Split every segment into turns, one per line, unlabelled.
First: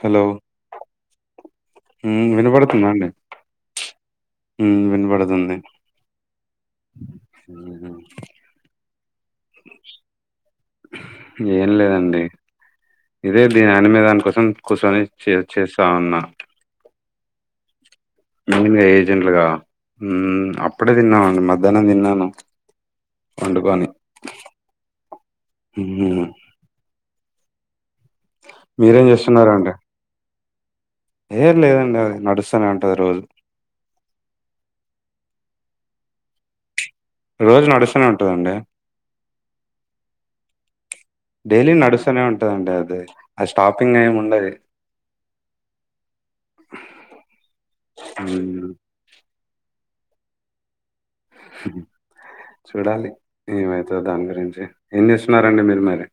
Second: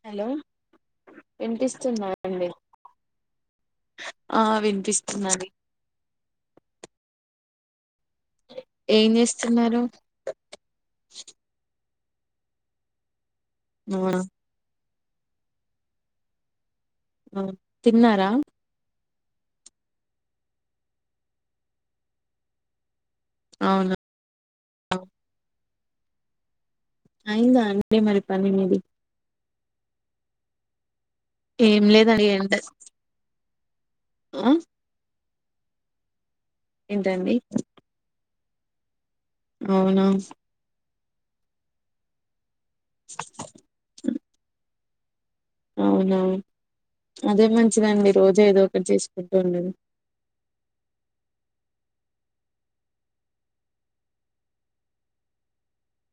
Hello
వినిపిస్తుందా అండి
వినపడుతుంద అండి
ఆ వినిపిస్తున్నది
వినబడతుంది
ఏ
ఏం లేదండి ఇదే దీని
అవునా
అనిమేదాని కోసం కూర్చొని చే చేస్తా ఉన్నా
తిన్నారా
ెంలుగా అప్పుడే తిన్నాముండి మధ్యాహ్నం తిన్నాను వండుకని
అవునా అయిందా అదే మరి పని మీది
మీరేం చేస్తున్నారండి ఏం లేదండి అది నడుస్తూనే ఉంటుది రోజు
ఆ ఏంటండి
రోజు నడుస్తూనే ఉంటుందండి
అవునా
డైలీ నడుస్తూనే ఉంటదండి అది అది స్టాపింగ్ ఏమి ఉండదు
అవునా అదే మంచిదండి రోజు ఏదో
ఉమ్
ఒకటి చేసుకు స
చూడాలి ఏమైతు దాని గురించి ఎన్ని చేస్తున్నారంండి మీరు మరి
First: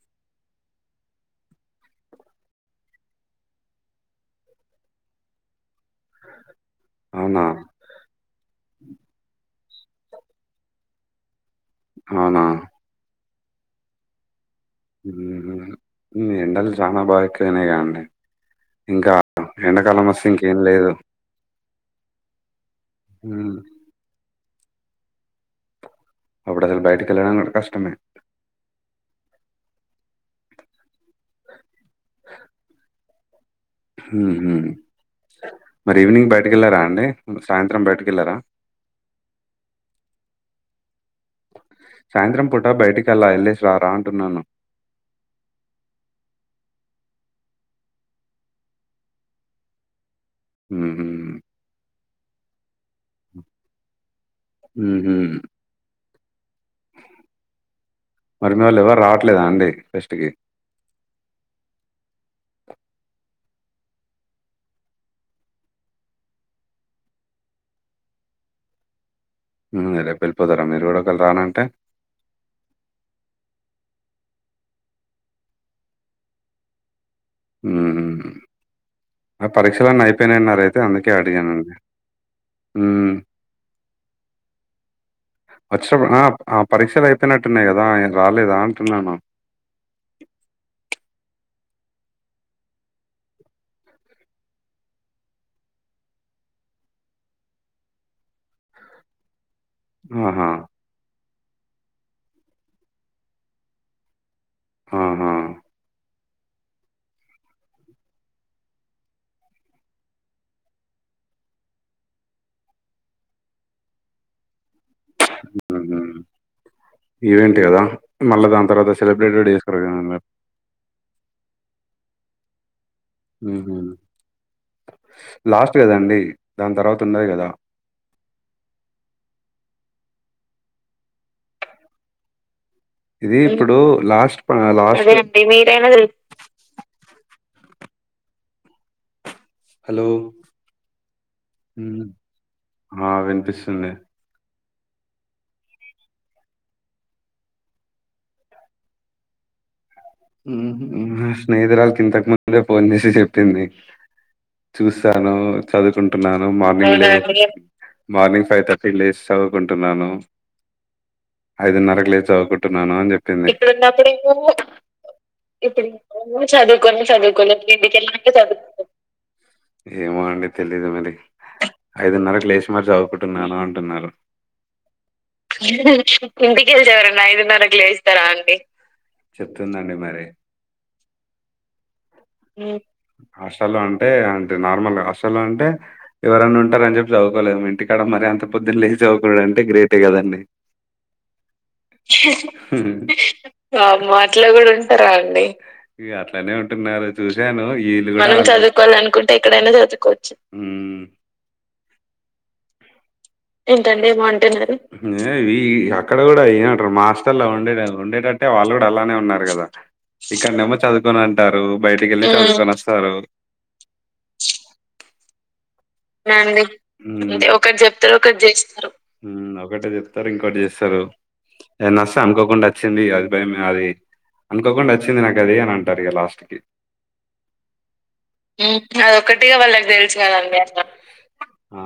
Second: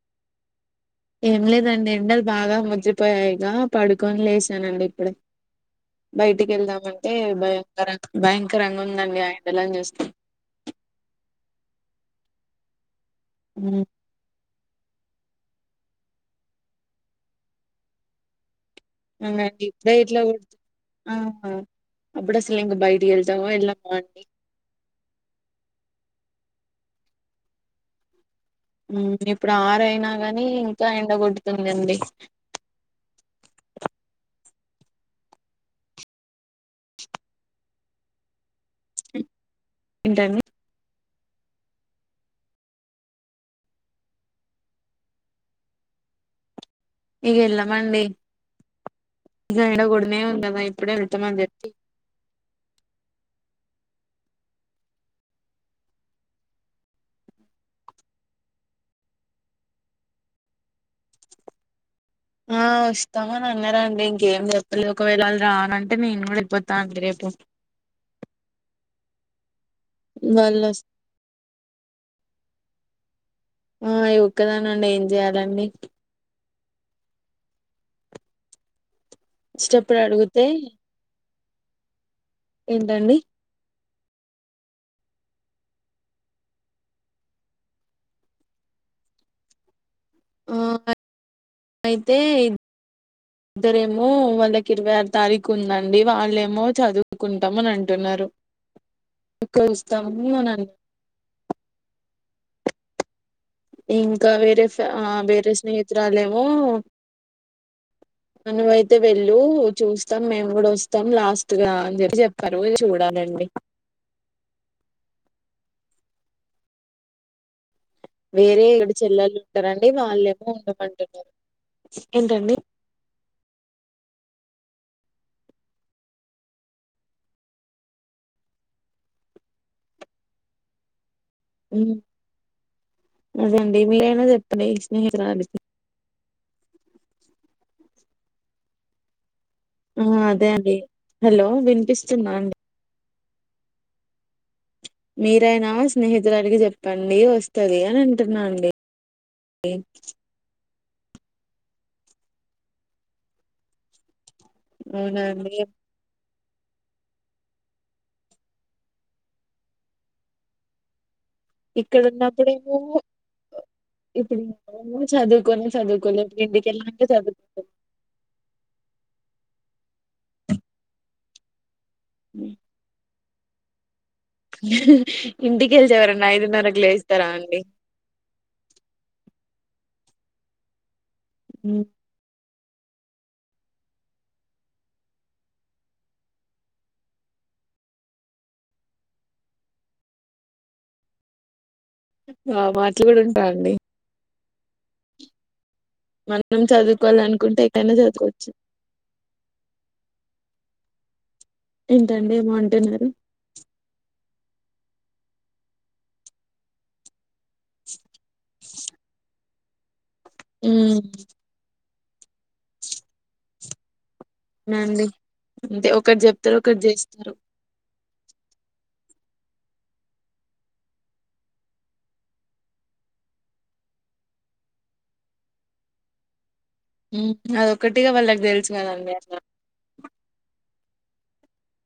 ఏం లేదండి ఎండలు బాగా ముద్రపోయాయిగా పడుకొని లేసానండి ఇప్పుడే బయటికిెళ్లాా అంటే
అవునా?
భయంకర భయంకరంగా ఉందండి ఆ ఇడలాని చూస్తాం
అవునా
అ
ఏండల్ చాణ బాగా ఎక్కువైంది కదండీ
అండి ఇప్పుడే ఇట్లా పడదు
లేదు.
ఆ అప్పుడ సల ఇంగ బైడి ఎళ్తవ
హ్మ్.
ఎలా మా
అప్పుడు అలు బయటకి వెళ్ళడా కష్టమే
ఇప్పుడు ఆరుయినా గాని ఇంకా కొడుతుందండి
హ్మ్. హ్మ్. మరి ఈవినింగ్ బయటకి వెళ్ళారా అండి సాయంత్రం బయటక వెళ్ళారా
ఏంటండి
సాయంత్రం పుట బయటికెళ్లా వెళ్లేసి రా రా అంటున్నాను
ఇగ వెళ్లమండి ఉనే ఉందాదా ఇప్పుడే
హ్మ్.
వెళ్తమ
హ్మ్.
జచీ
హ మరి మీ వాళ్ళు ఎవరు రావట్లేదా అండి ఫెస్ట్కి
ఆ ఇస్తామని అన్నార అండి ఇంకేం చెప్పలే ఒకవేళళ్ళ రానంటే నేను కూడా వెళ్ళపోతాన అండి రేపు ఏ
ఉ రేపు వెళ్ళిపోతారా మీరు కూడ, ఒక వేళ రానంటే
ఆ ఒక్క దానండి ఏం చేయాలండి.
ఉ హూ
వచ్చేటప్పుడు
పరీక్షలన్నీ
అడిగితే
అయిపోయినాయయిన్నారు అయితే అందుకే అడిగానండి. హ్మ్.
ఏంటండి? ఉ
వచ్చినప్పుడు ఆ పరీక్షలు అయిపోయినట్టున్నాయి కదా రాలేదా అంటున్నాను.
ఆ అయితే ఇద్దరేమో వాళ్ళకి ఇరవై ఆరు తారీఖు ఉందండి, వాళ్ళేమో చదువుకుంటాం అని అంటున్నారు. ఎట్లా చూస్తాం
ఆహా!
అనం ఇంకా, వేరే
ఆహా!
వేరే స్నేహితురాలేమో మనం అయితే వెళ్ళు చూస్తాం మేము కూడా వస్తాం లాస్ట్ గా అని చెప్పి చెప్పారు చూడాలండి. అండి
ఉ హూ ఈవెంట్ కదా?
వేరే ఏడు చెల్లలు ఉంటారండి వాళ్ళేమో ఉండమంటున్నారు. ఏంటండి?
మ్ హూ లాస్ట్ కదండి దాని తర్వాత ఉండది కదా?
ఉ ఉ
ఇది హ్మ్. ఇప్పుడు
అదేండి మీరైనా
లాస్ట్ ప
చెప్పండి
అదే లాస్ట్ అండి.
స్నేహితురాలికి
మీరైనా తెల్
ఆ
హలో!
అదే అండి హలో
హ్మ్.
వినిపిస్తుందా అండి.
ఆ! వినిపిస్తుంది.
మీరైనా స్నేహితురాలికి చెప్పండి వస్తుంది అని అంటున్నానండీ. ఏ [unintelligible]
స్నేహితురాల క ఇంతకు ముందే ఫోన్ చేసి చెప్పింది
అవునా
చూసాను,
అండి
చదువుకుంటున్నాను. మార్నింగ్ మార్నింగ్ ఫైవ్ థర్టీ లేచి చదువుకుంటున్నాను.
ఇక్కడ
ఐదున్నరకు లేసి
ఉన్నప్పుడేమో
చదువుకుంటున్నాను అని చెప్పింది.
ఇప్పుడు ఏమో చదువుకొని
ఇప్పుడు
చదువుకోలే ఇప్పుడు ఇంటికెళ్ళినంక
చదువుకోని చదువుకోలే
చదువుకుంటున్నాం
ఇంటికెల్లాకి చదువుకో. ఏమో అండి తెలీదు మరి ఐదున్నర కు లేసి మరి చదువుకుంటున్నాను అంటున్నారు.
ఇంటికెళ్తే ఎవరన్నా ఐదున్నరకు
ఇంటికెళ్చేవరండి
లేస్తారా అండి
ఐదున్నరకు లేస్తారా అండి. చెప్తుందండి మరి
మ్
మ్ హాస్టల్లో అంటే, అంటే నార్మల్ హాస్టల్లో అంటే ఎవరన్న ఉంటారని చెప్పి చదువుకోలేము. ఇంటికాడ మరీ అంత పొద్దున లేచి చదువుకోనుడుడు అంటే గ్రేటే కదండి.
పాపం అట్ల కూడా ఉంటా అండి
వామ్మో అట్లా కూడా ఉంటారా అండి. ఇగ అట్లనే
మనం
ఉంటున్నారు.
చదువుకోవాలనుకుంటే ఎక్కడైనా
మనం
చదువుకోవచ్చు
చదువుకోవాల అనుకుంటే ఎక్కడైనా చదువుకోవచ్చు. ఉ
ఏంటండి ఏమో అంటున్నారు.
ఇ అక్కడ కూడా ఏమంటారు హాస్టల్లో ఉండేట ఉండేటట్టే వాళ్ళు. కూడ ఇ అలానే ఉన్నారు కదా ఇక్కడ ఏమో
మ్మ్
చదువుకొని అంటారు బయటికి వెళ్ళి చదుకొని వస్తారు.
అండి
అండి ఒకటి చెప్తారు ఒకటి చేస్త ఒకటే చెప్తారు ఇంకోటి చేస్తారు. ఏ నస అనుకోకుండా వచ్చింది అది భయం అది అనుకోకుండా వచ్చింది నాకు అది అని అంటారు ఇ లాస్ట్ కి
అదొక్కటిగా వాళ్ళకి తెలుసు కదండి అట్లా
అదొక్కటిగా వాళ్ళకి తెలిసు కదండి అ ఆ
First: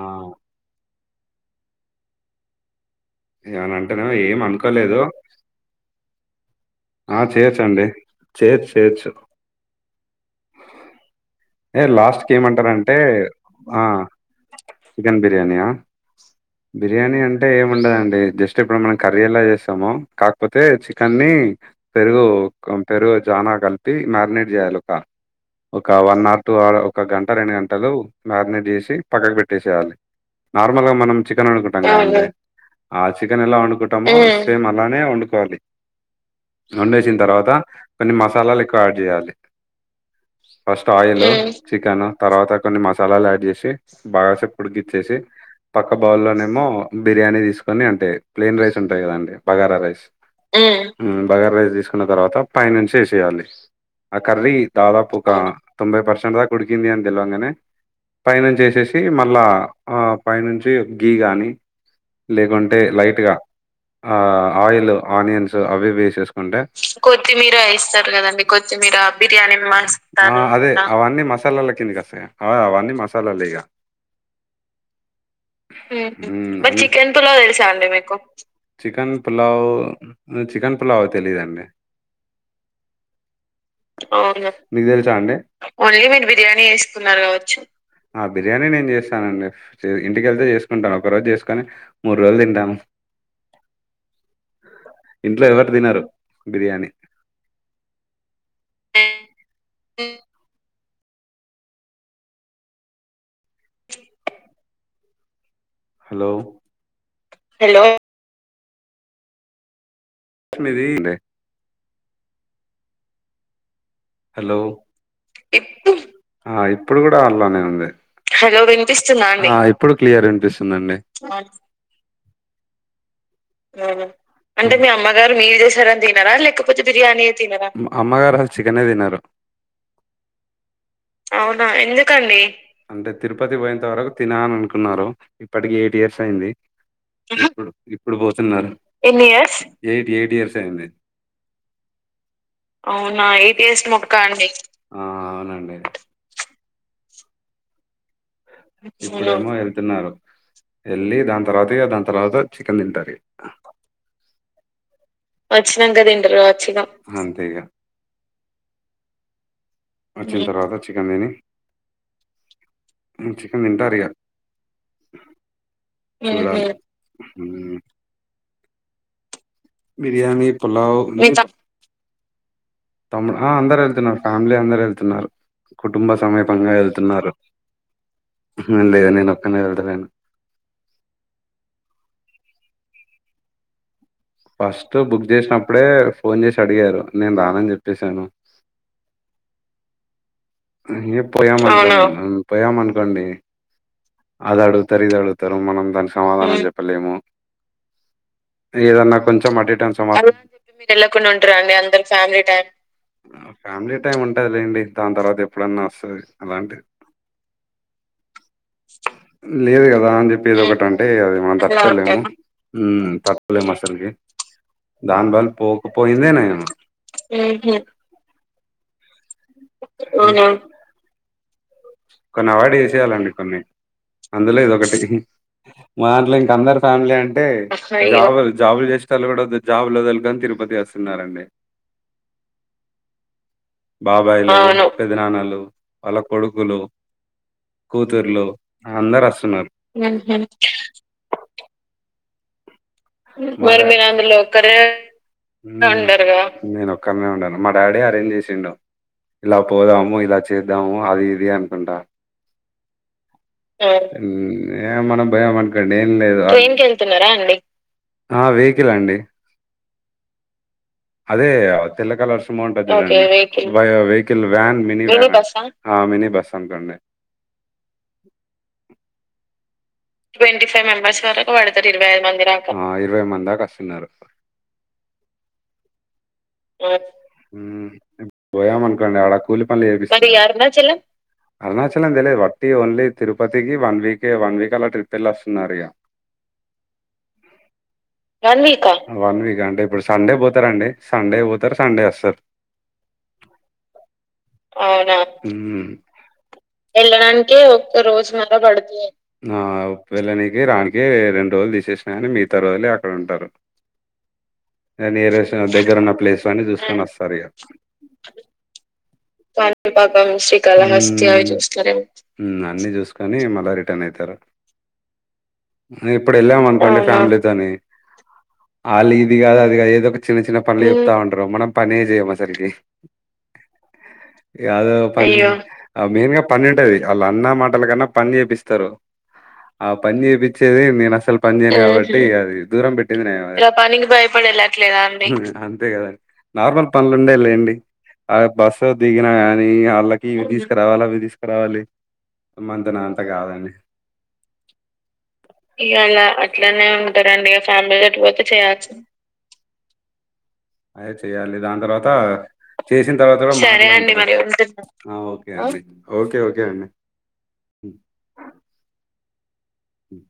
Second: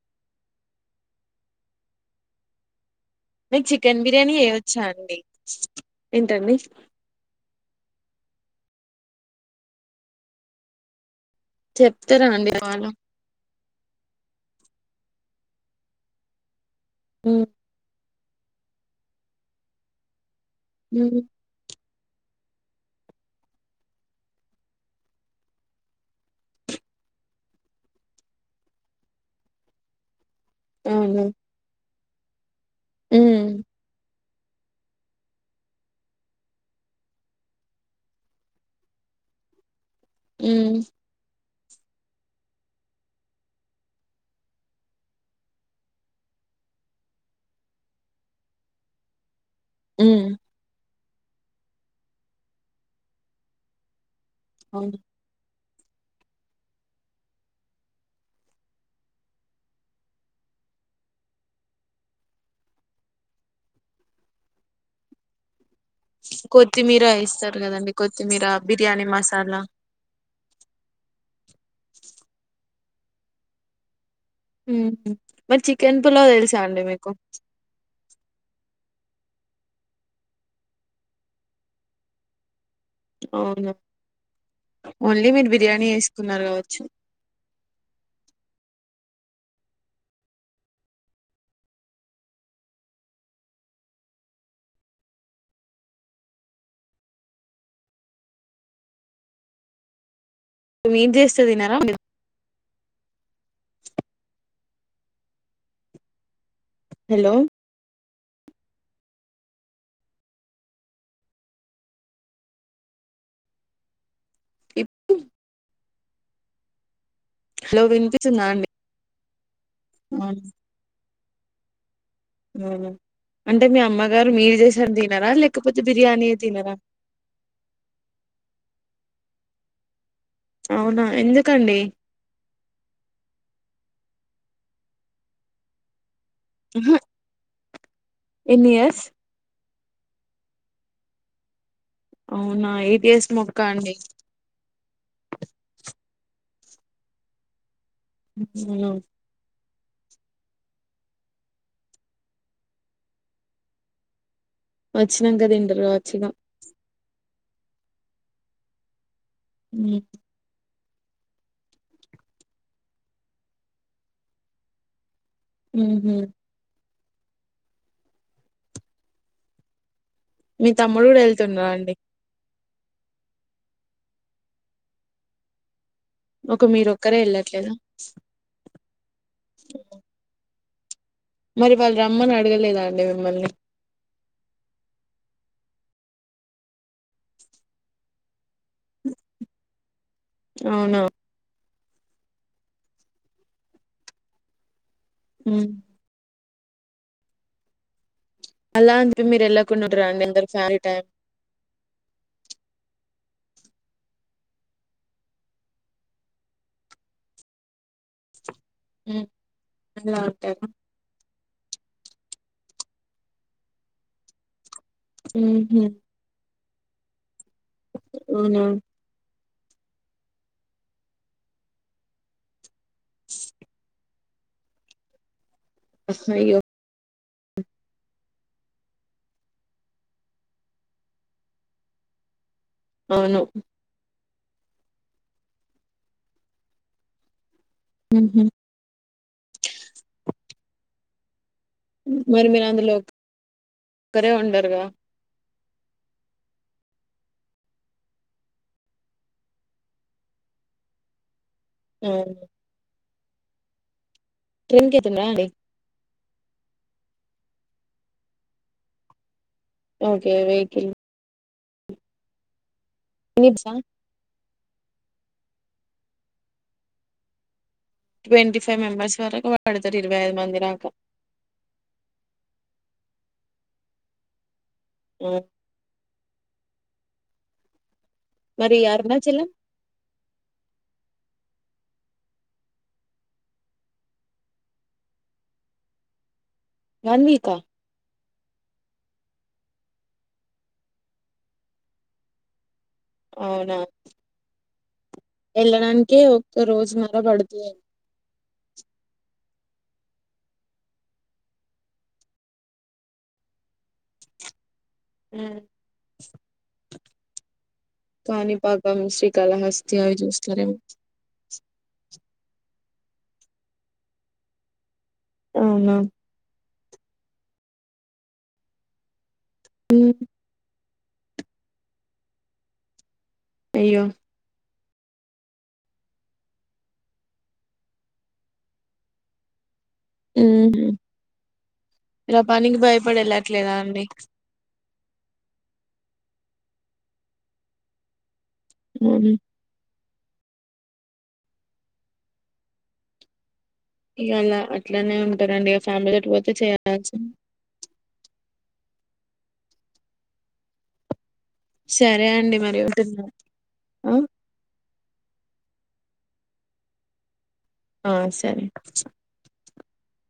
చికెన్
ఏమనంటేనేమో
బిర్యానీ
ఏం
ఏ వచ్చా
అనుకోలేదు.
అండి ఏంటండి
ఆ చేయచ్చ అండి చేయచు చేయచ్చు ఏ లాస్ట్
చెప్తారా
కి
అండి వాళ్ళు
ఏమంటారంటే చికెన్ బిర్యానీయా బిర్యానీ
అవును
అంటే ఏమిండదండి జస్ట్ ఇప్పుడు మనం కర్రీ ఎలా చేస్తామో కాకపోతే చికెన్ని ని పెరుగు పెరుగు జానా కలిపి మ్యారినేట్ చేయాలి ఒక ఒక వన్ ఆర్ టూ ఆర్ ఒక గంట రెండు గంటలు మారినేట్ చేసి పక్కకు పెట్టేసేయాలి నార్మల్ గా మనం
మ్మ్
చికెన్ వండుకుంటాం కద ఆ చికెన్ ఎలా
మ్మ్
వండుకుంటామో సేమ్ అలానే వండుకోవాలి వండేసిన తర్వాత కొన్ని మసాలాలు ఎక్కువ యాడ్ చేయాలి ఫస్ట్ ఆయిల్ చికెన్ తర్వాత కొన్ని మసాలాలు యాడ్ చేసి బాగా కొద్ది సేపు ఉడికించేసి పక్క బౌల్లోనేమో బిర్యానీ తీసుకొని అంటే ప్లయిన్ రైస్ ఉంటాయి కదండి బాగరా రైస్
మ్మ్
బగర్ రైస్ తీసుకున్న తర్వాత పైనుంచి వేసేయాలి ఆ కర్రీ
అవును
దాదాపు ఒక తొంభై పర్సెంట్ దాకా కుడికింది అని తిలువంగానే పైనుంచి వసేసి మళ్ళా ఆ పైనుంచి గీ గాని లేకుంటే లైట్ గా ఆ ఆయిల్ ఆనియన్స్ అవి వేసిసుకుంటే
కొత్తిమీర వేస్తారు కదండి కొత్తిమీర బిర్యానీ మసాలా
అదే అవన్నీ మసాలాల కింది కి వస్తాయండి అవన్నీ మసాలాలు ఇక
హ్మ్. మరి చికెన్ పులావ్ తెలుసా
మరి
అండి మీకు
చికెన్ పులావ్ తెలుసా అండి మీకు చికెన్ పులావ్ చికెన్ పులావ్ తెలీదుండి
అవున
అవును మీకు తెలుసా అండి [inaudible]
చేసుకున్నారు కావచ్చు
ఆ బిర్యానీ నే చేస్తాను స్తానండి ఇంటికెళ్తే చేసుకుంటాను ఒక రోజు చేసుకొని మూడు రోజులు తింటాము ఇంట్లో ఎవరూ తినరు బిర్యానీ అ
ఏం చేస్తా తన్నారా
హలో
హలో
హలో! మిది హలో ఇప్పుడు కూడా అలానే
హలో
ఉంది
వినిపిస్తుందా అండి
ఇప్పుడు క్లియర్ వినిపిస్తుందంది అ
ఉమ్
అంటే మీ అమ్మగారు మీరు
లేకపోతే
చేసారని
బిర్యానీ
తినారా
తినరా
లేకపోతే బిర్యానీ తినరా చికన్నే తినరు
అవునా
అవున
ఎందుకండి
ఎందుకండి తినని అనుకున్నారు ఇప్పటికి ఎయిట్ ఇయర్స్ అయింది
ఆహా,
ఇప్పుడు ఇప్పుడు పోతున్నారు
ఎన్ని ఇయర్స్
ఎయిట్ ఎయిట్ ఇయర్స్
అవునా ఎయిట్
అవునా
ఇయర్స్ మొక్క
ఎయిట్ ఇయర్స్
అండి
ముక్క అండి
అవునా
[inaudible] తిన్నారు వెళ్ళి దాని తర్వాత దాని తర్వాత చికెన్ తింటారు
వచ్చినాక తింటారు
వచ్చినంక
కావచ్చు ఇగ
తింటారు కావచ్చు ఇగ ఇగ వచ్చిన తరువాత చికన్ తేని చికన్ తింటారూ ఇగ
ఉహు
హ బిర్యానీ
మీ
పులావ
తమ్ముడు కూడా వెళ్తున్నారా అండి
తముడు ఆ అందరుూ వెళ్తున్నారు ఫ్యామిలీ అందరుూ వెళ్తున్నారు కుటుంబ
ఒక
సమీపంగా
మీరు ఒక్కరే
వెళ్తున్నారు
వెళ్ళట్లేదా
లేదా నేను ఒక్కనే వెళ్దలేను
మరి వాళ్ళు రమ్మని అడగలేదా అండి మిమ్మల్ని
ఫస్ట్ బుక్ చేసినప్పుడే ఫోన్ చేసి అడిగారు నేను రానని చెప్పేసాను
అవునా
ఏ పోయామ పోయామనుకోండి అద అడు తరిద అడుగుతారు
ఉమ్.
మనం దానికి సమాధానం చెప్పలేము
అలా అని
ఏదన్నా
చెప్పి మీరు
కొంచెం
వెళ్ళకుండా ఉంటారా అండి
అరు
అందరు ఫ్యామిలీ
వెళ్కుండా ఉారు అండి ఫై ఫ్యామిలీ టైమ్ ఉంటదిలేండి దాని తర్వాత ఎప్పుడన్నా వస్తుంది అలాంటి
టైం
లేదు కదా
అలా
అని చెప్పేది
ఉంటారా
ఒకటింటే అది మన తత్ ల తత్కాల మసాలకి దాని బల్
ఉహు
పోకపోయిందేనేే
అవునా
ఆహ అ కొన్ని అవాార్డ చేయాలండి కొన్ని అందులో ఇద ఒకకటి మాార
అయ్యో
కందర్ ఫామలీడి అంటే జాబులు జాబులు చేస్తలు కూడా జాబులు వదలుకని తిరుపతి వస్తున్నారండి
అవును
బాబాయిలు పెదనానాలు వాళ్ళ కొడుకులు
ఉహు
కూతుర్లో అందరు వస్తున్నారు
మరి మీ అందు లో
మరి వినంద లోకర నేను ఒక్కరినే ఉంను మా డాడీ అరేంజ్ చేసింండ ఇలా పోదమో ఇలా చేద్దామో అది ఇద
అ ట్రైన్
ఏ
కెళ్తుందా
మనం
అండి
భయం అనుకోండి వెహికల్ అండి
ఓకే వెహికల్
అదే తెల్ల కల వషం ఉంటందిండి
ఎన్నిసా
వెహికల్ వ్యాన్ మినీ బస్ ఆ మినీ బస్ అంకండడి
ట్వ ఫై్ మెబర్స్ వర
ట్వంటీ ఫైవ్ మెంబెర్స్ వరకు పడతారు ఇరవై ఐదు మంది దాకా ఇరవై మంది దాకా వస్తున్నారుార్
ఏఓ
పోయామనుకోండి ఆడ
అరుణాచలం
కూలి పను చేపి అరుణాచలం తెలీదు వట్టి ఓన్లీ తిరుపతికి వన్ వీక్ వన్ వీక్ గలట్రి పెళ్లాస్తున్నారుార్య
వన్ వీకా
వన్ వీక్ వన్ వీక్ అంటే ఇప్పుడు సండే పోతారా అండి సండే పోతారు సండే వస్తారు
అవునా
అవునా
వెళ్ళడానికే ఒక్క రోజున్నర
వెళ్ళడానికే
పడుతది
ఒ రోజు మర పడుతుంది నా వెళ్ళనికి రానికి రెండు రోజులు తీసేసినా కాని మిగతా రోజులు అక్కడ ఉంటారు నేరెస్ దగ్గర ఉన్న ప్లేస్ అన్నని చూసుకని వస్తారు ఇక
కాణిపాకం శ్రీకాళహస్తి అవి
పా శ్రీ
చూస్తారేమో
కళహస్వి చూస్త ని మళ్ళ రిటర్న్ అవుత
అవునా
ఇప్పుడు వెళాం ఫ్యామిలీతోని వాళ్ళ ఇది కాద అది
ఉమ్
ఏదో ఒక చిన్న చిన్న ప ళ్ చెప్తా ఉండరు మనం పని చేయ్యము అసలుకి
అయ్యో
అద పని మెయిన్ గా పని ఉంటది వాళ్ళ అన్న మాటల కన్నా పని చేపిస్త తరొ. ఆ పని చేపిచేది
ఉహు
నేను, అసలు పనిజేయను కాబట్టి
మీరు ఆ
అది,
పనికి
దూరం
భయపడి
పెట్టింది నేనే.
వెళ్ళట్లేదా అండి
అంతే కదండి, నార్మల్ పనులుండే లేండి. అడ బస్ దిగినా
అవునా
గాని అళ్ళ. ఇవి తీసుకురావాలి, అవి తీసుకురావాలి మంతన అంత కాదండి.
ఇగ అలా అట్లనే ఉంటారండి ఇగ
ఇయల
ఫ్యామిలీతోటి పోతే
అట్లనే
చేయాల్సింది
ఉంటాదండి, ఇగ ఫ్యామిలీ ఎటు పోతే చేయాల్సి. ఐస్. ఇగ అండి దాని తర్వాత
సరే అండి మరి
చేసిన
ఉంటున్నా
తర్వాత కూడా.
ఆ
ఆ ఓకే అండి, ఓకే ఓకే అండి.
ఆ సరే.
హ